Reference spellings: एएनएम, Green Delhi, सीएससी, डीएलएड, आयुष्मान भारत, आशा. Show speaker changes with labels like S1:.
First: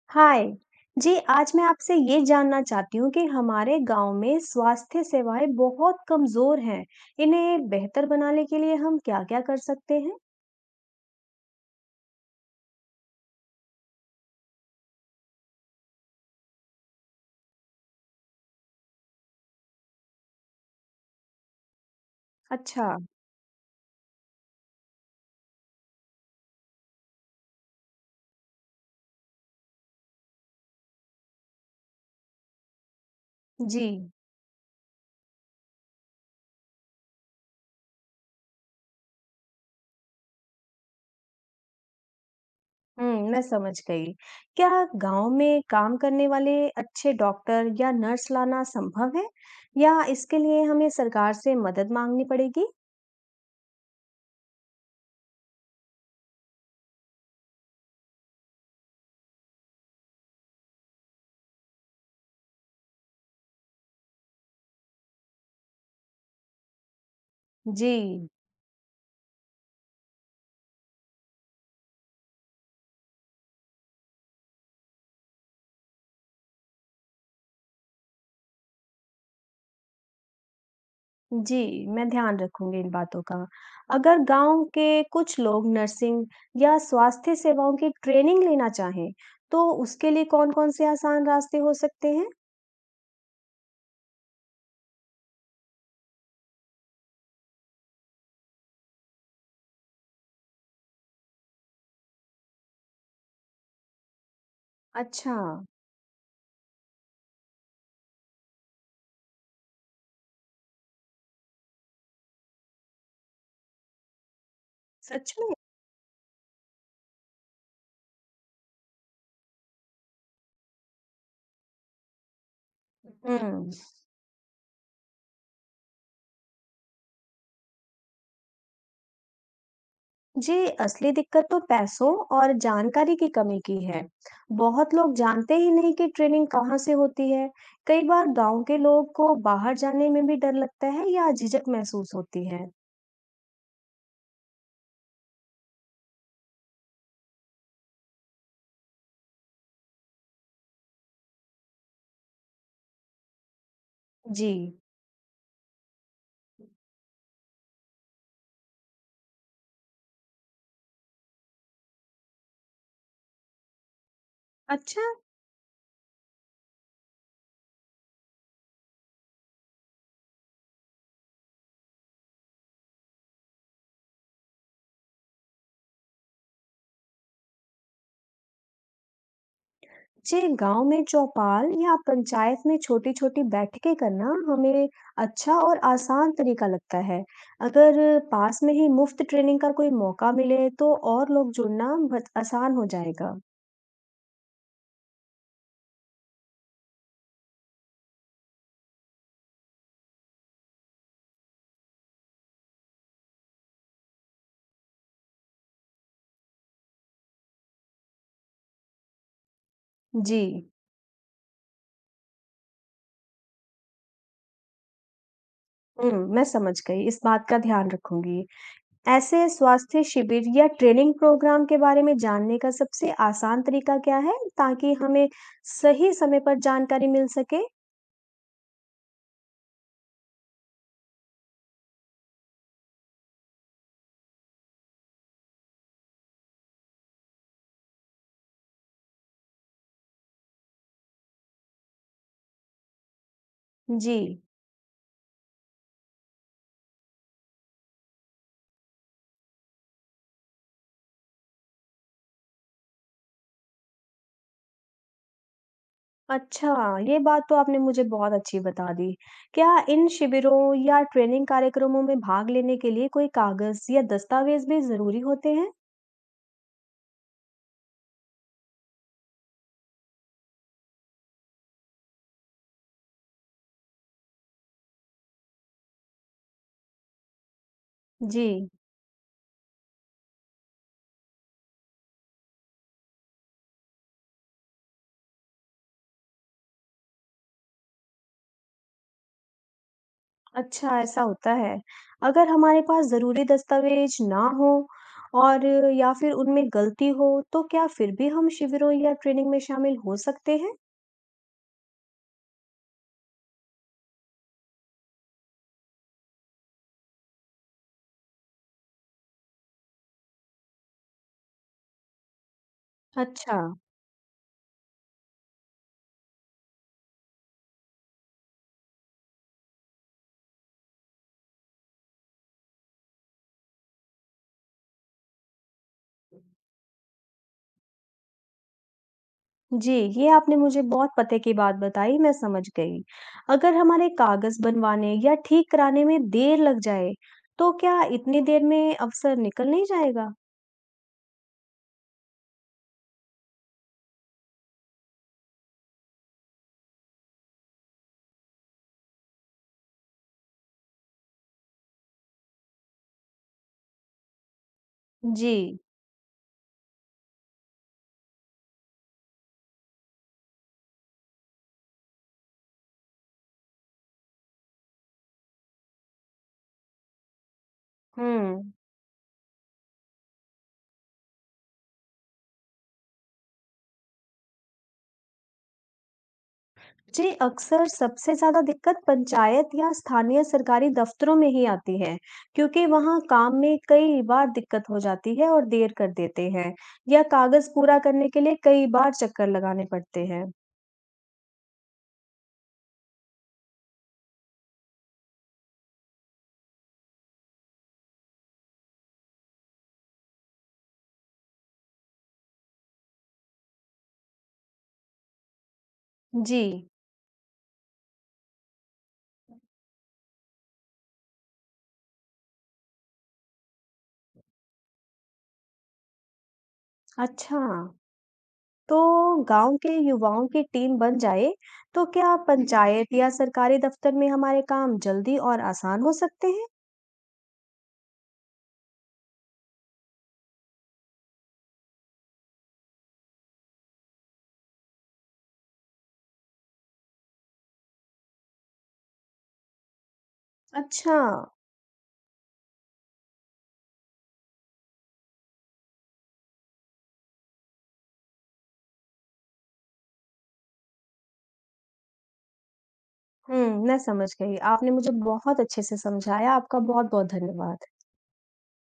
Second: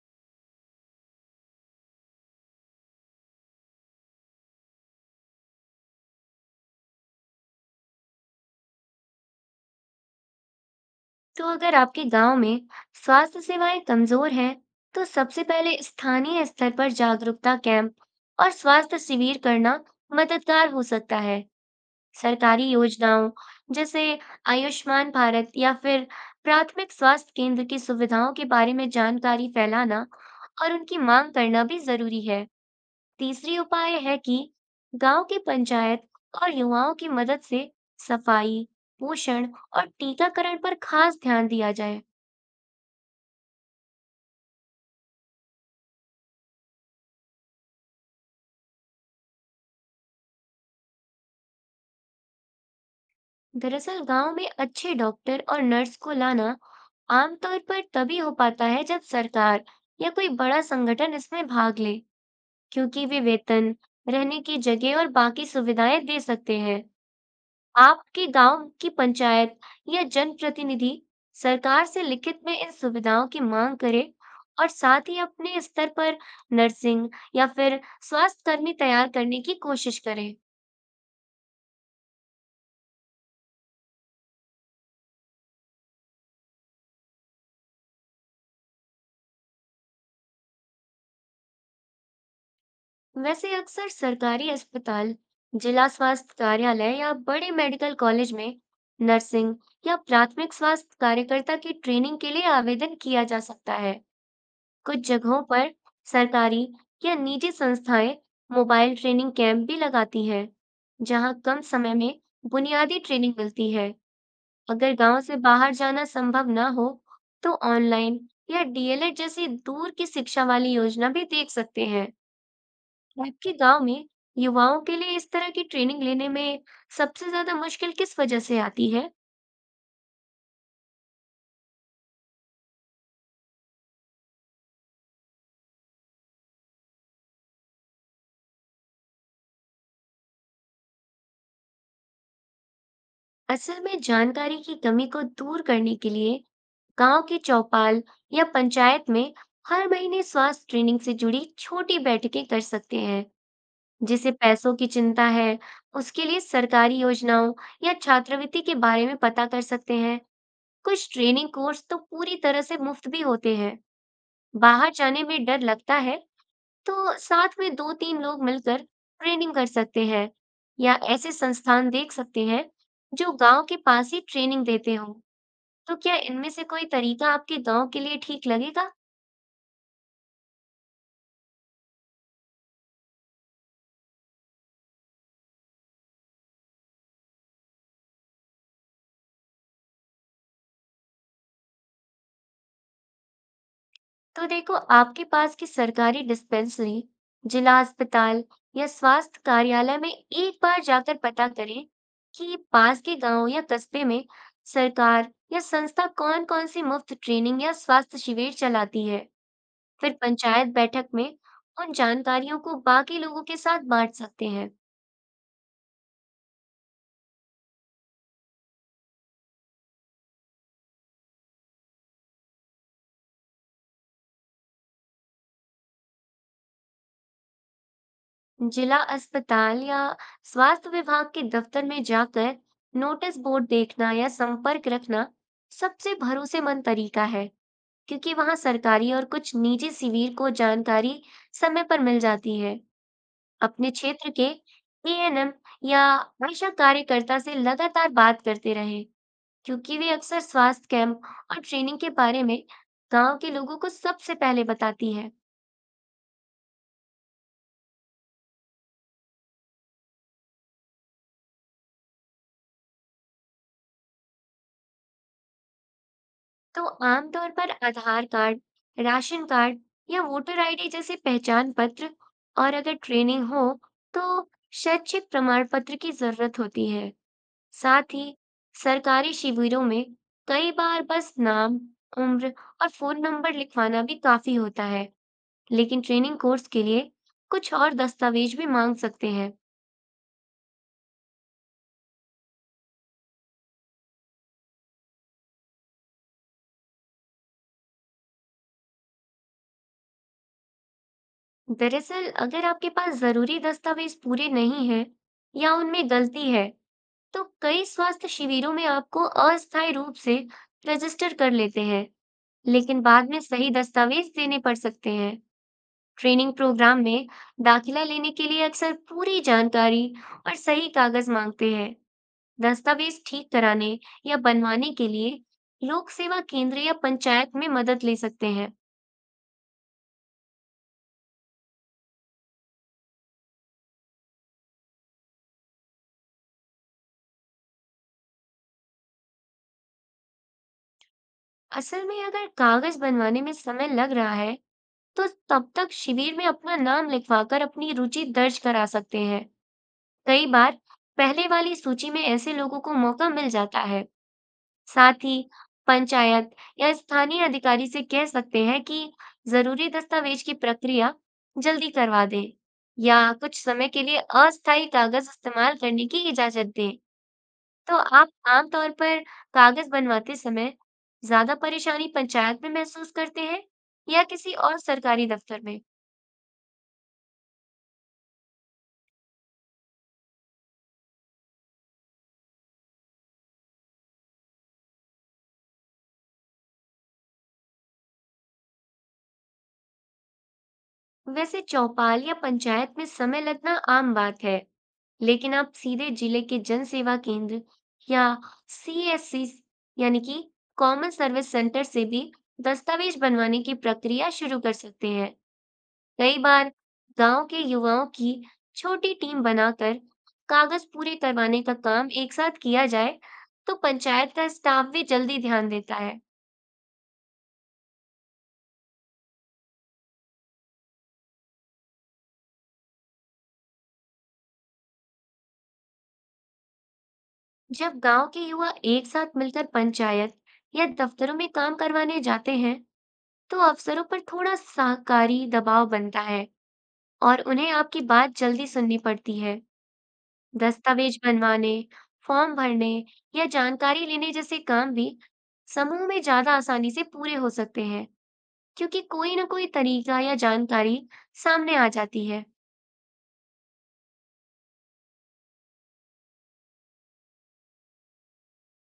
S1: हाय जी, आज मैं आपसे ये जानना चाहती हूँ कि हमारे गांव में स्वास्थ्य सेवाएं बहुत कमजोर हैं। इन्हें बेहतर बनाने के लिए हम क्या-क्या कर सकते हैं?
S2: तो अगर आपके गांव में स्वास्थ्य सेवाएं कमजोर हैं, तो सबसे पहले स्थानीय स्तर पर जागरूकता कैंप और स्वास्थ्य शिविर करना मददगार हो सकता है। सरकारी
S1: अच्छा।
S2: योजनाओं जैसे आयुष्मान भारत या फिर प्राथमिक स्वास्थ्य केंद्र की सुविधाओं के बारे में जानकारी फैलाना और उनकी मांग करना भी जरूरी है। तीसरी
S1: जी।
S2: उपाय है कि गांव की पंचायत और युवाओं की मदद से सफाई, पोषण और टीकाकरण पर खास ध्यान दिया जाए।
S1: मैं समझ गई। क्या गांव में काम करने वाले अच्छे डॉक्टर या नर्स लाना संभव है? या इसके लिए हमें सरकार से मदद मांगनी पड़ेगी?
S2: दरअसल गांव में अच्छे डॉक्टर और नर्स को लाना आमतौर पर तभी हो पाता है जब सरकार या कोई बड़ा संगठन इसमें भाग ले, क्योंकि वे वेतन, रहने की जगह और बाकी सुविधाएं दे सकते हैं। आपके
S1: जी।
S2: गांव की पंचायत या जनप्रतिनिधि सरकार से लिखित में इन सुविधाओं की मांग करे और साथ ही अपने स्तर पर नर्सिंग या फिर स्वास्थ्य कर्मी तैयार करने की कोशिश करें।
S1: जी, मैं ध्यान रखूँगी इन बातों का। अगर गाँव के कुछ लोग नर्सिंग या स्वास्थ्य सेवाओं की ट्रेनिंग लेना चाहें, तो उसके लिए कौन-कौन से आसान रास्ते हो सकते हैं?
S2: वैसे अक्सर सरकारी अस्पताल, जिला स्वास्थ्य कार्यालय या बड़े मेडिकल कॉलेज में नर्सिंग या प्राथमिक स्वास्थ्य कार्यकर्ता की ट्रेनिंग के लिए आवेदन किया जा सकता है। कुछ
S1: अच्छा।
S2: जगहों पर सरकारी या निजी संस्थाएं मोबाइल ट्रेनिंग कैंप भी लगाती हैं, जहां कम समय में बुनियादी ट्रेनिंग मिलती है। अगर गांव
S1: सच
S2: से
S1: में?
S2: बाहर जाना संभव ना हो, तो ऑनलाइन या डीएलएड जैसी दूर की शिक्षा वाली योजना भी देख सकते हैं। आपके
S1: हुँ।
S2: गांव में युवाओं के लिए इस तरह की ट्रेनिंग लेने में सबसे ज्यादा मुश्किल किस वजह से आती है?
S1: जी, असली दिक्कत तो पैसों और जानकारी की कमी की है। बहुत लोग जानते ही नहीं कि ट्रेनिंग कहाँ से होती है। कई बार गाँव के लोग को बाहर जाने में भी डर लगता है या झिझक महसूस होती है।
S2: असल में जानकारी की कमी को दूर करने के लिए गांव के चौपाल या पंचायत में हर महीने स्वास्थ्य ट्रेनिंग से जुड़ी छोटी बैठकें कर सकते हैं। जिसे
S1: जी।
S2: पैसों की चिंता है, उसके लिए सरकारी योजनाओं या छात्रवृत्ति के बारे में पता कर सकते हैं। कुछ ट्रेनिंग कोर्स तो पूरी तरह से मुफ्त भी होते हैं। बाहर
S1: अच्छा।
S2: जाने में डर लगता है, तो साथ में दो तीन लोग मिलकर ट्रेनिंग कर सकते हैं या ऐसे संस्थान देख सकते हैं जो गांव के पास ही ट्रेनिंग देते हों। तो क्या इनमें से कोई तरीका आपके गांव के लिए ठीक लगेगा?
S1: जी, गांव में चौपाल या पंचायत में छोटी-छोटी बैठकें करना हमें अच्छा और आसान तरीका लगता है। अगर पास में ही मुफ्त ट्रेनिंग का कोई मौका मिले, तो और लोग जुड़ना बहुत आसान हो जाएगा।
S2: तो देखो, आपके पास की सरकारी डिस्पेंसरी, जिला अस्पताल या स्वास्थ्य कार्यालय में एक बार जाकर पता करें कि पास के गांव या कस्बे में सरकार या संस्था कौन कौन सी मुफ्त ट्रेनिंग या स्वास्थ्य शिविर चलाती है। फिर
S1: जी।
S2: पंचायत बैठक में उन जानकारियों को बाकी लोगों के साथ बांट सकते हैं।
S1: हुँ, मैं समझ गई, इस बात का ध्यान रखूंगी। ऐसे स्वास्थ्य शिविर या ट्रेनिंग प्रोग्राम के बारे में जानने का सबसे आसान तरीका क्या है, ताकि हमें सही समय पर जानकारी मिल सके?
S2: जिला अस्पताल या स्वास्थ्य विभाग के दफ्तर में जाकर नोटिस बोर्ड देखना या संपर्क रखना सबसे भरोसेमंद तरीका है, क्योंकि वहां सरकारी और कुछ निजी शिविर को जानकारी समय पर मिल जाती है। अपने
S1: जी।
S2: क्षेत्र के एएनएम या आशा कार्यकर्ता से लगातार बात करते रहें, क्योंकि वे अक्सर स्वास्थ्य कैंप और ट्रेनिंग के बारे में गांव के लोगों को सबसे पहले बताती है।
S1: अच्छा, ये बात तो आपने मुझे बहुत अच्छी बता दी। क्या इन शिविरों या ट्रेनिंग कार्यक्रमों में भाग लेने के लिए कोई कागज़ या दस्तावेज़ भी ज़रूरी होते हैं?
S2: तो आमतौर पर आधार कार्ड, राशन कार्ड या वोटर आईडी जैसे पहचान पत्र, और अगर ट्रेनिंग हो तो शैक्षिक प्रमाण पत्र की जरूरत होती है। साथ ही
S1: जी।
S2: सरकारी शिविरों में कई बार बस नाम, उम्र और फोन नंबर लिखवाना भी काफी होता है। लेकिन ट्रेनिंग कोर्स के लिए कुछ और दस्तावेज भी मांग सकते हैं।
S1: अच्छा, ऐसा होता है। अगर हमारे पास ज़रूरी दस्तावेज ना हो और या फिर उनमें गलती हो, तो क्या फिर भी हम शिविरों या ट्रेनिंग में शामिल हो सकते हैं?
S2: दरअसल अगर आपके पास जरूरी दस्तावेज पूरे नहीं हैं या उनमें गलती है, तो कई स्वास्थ्य शिविरों में आपको अस्थायी रूप से रजिस्टर कर लेते हैं, लेकिन बाद में
S1: अच्छा।
S2: सही दस्तावेज देने पड़ सकते हैं। ट्रेनिंग प्रोग्राम में दाखिला लेने के लिए अक्सर पूरी जानकारी और सही कागज मांगते हैं। दस्तावेज ठीक कराने या बनवाने के लिए लोक सेवा केंद्र या पंचायत में मदद ले सकते हैं।
S1: जी, ये आपने मुझे बहुत पते की बात बताई, मैं समझ गई। अगर हमारे कागज़ बनवाने या ठीक कराने में देर लग जाए, तो क्या इतनी देर में अवसर निकल नहीं जाएगा?
S2: असल में अगर कागज बनवाने में समय लग रहा है, तो तब तक शिविर में अपना नाम लिखवाकर अपनी रुचि दर्ज करा सकते हैं। कई बार पहले वाली सूची में ऐसे लोगों को मौका मिल जाता है। साथ ही
S1: जी।
S2: पंचायत या स्थानीय अधिकारी से कह सकते हैं कि जरूरी दस्तावेज की प्रक्रिया जल्दी करवा दें या कुछ समय के लिए अस्थायी कागज इस्तेमाल करने की इजाजत दें। तो आप
S1: हुँ।
S2: आमतौर पर कागज बनवाते समय ज्यादा परेशानी पंचायत में महसूस करते हैं या किसी और सरकारी दफ्तर में?
S1: जी, अक्सर सबसे ज़्यादा दिक्कत पंचायत या स्थानीय सरकारी दफ़्तरों में ही आती है, क्योंकि वहाँ काम में कई बार दिक्कत हो जाती है और देर कर देते हैं, या कागज़ पूरा करने के लिए कई बार चक्कर लगाने पड़ते हैं।
S2: वैसे चौपाल या पंचायत में समय लगना आम बात है, लेकिन आप सीधे जिले के जन सेवा केंद्र या सीएससी यानी कि कॉमन सर्विस सेंटर से भी दस्तावेज बनवाने की प्रक्रिया शुरू कर सकते हैं। कई
S1: जी।
S2: बार गांव के युवाओं की छोटी टीम बनाकर कागज पूरे करवाने का काम एक साथ किया जाए, तो पंचायत का स्टाफ भी जल्दी ध्यान देता है।
S1: अच्छा। तो गांव के युवाओं की टीम बन जाए तो क्या पंचायत या सरकारी दफ्तर में हमारे काम जल्दी और आसान हो सकते हैं?
S2: जब गांव के युवा एक साथ मिलकर पंचायत या दफ्तरों में काम करवाने जाते हैं, तो अफसरों पर थोड़ा शाकाहारी दबाव बनता है और उन्हें आपकी बात जल्दी सुननी पड़ती है।
S1: अच्छा।
S2: दस्तावेज बनवाने, फॉर्म भरने या जानकारी लेने जैसे काम भी समूह में ज्यादा आसानी से पूरे हो सकते हैं, क्योंकि कोई ना कोई तरीका या जानकारी सामने आ जाती है।
S1: हम्म, मैं समझ गई। आपने मुझे बहुत अच्छे से समझाया। आपका बहुत बहुत धन्यवाद।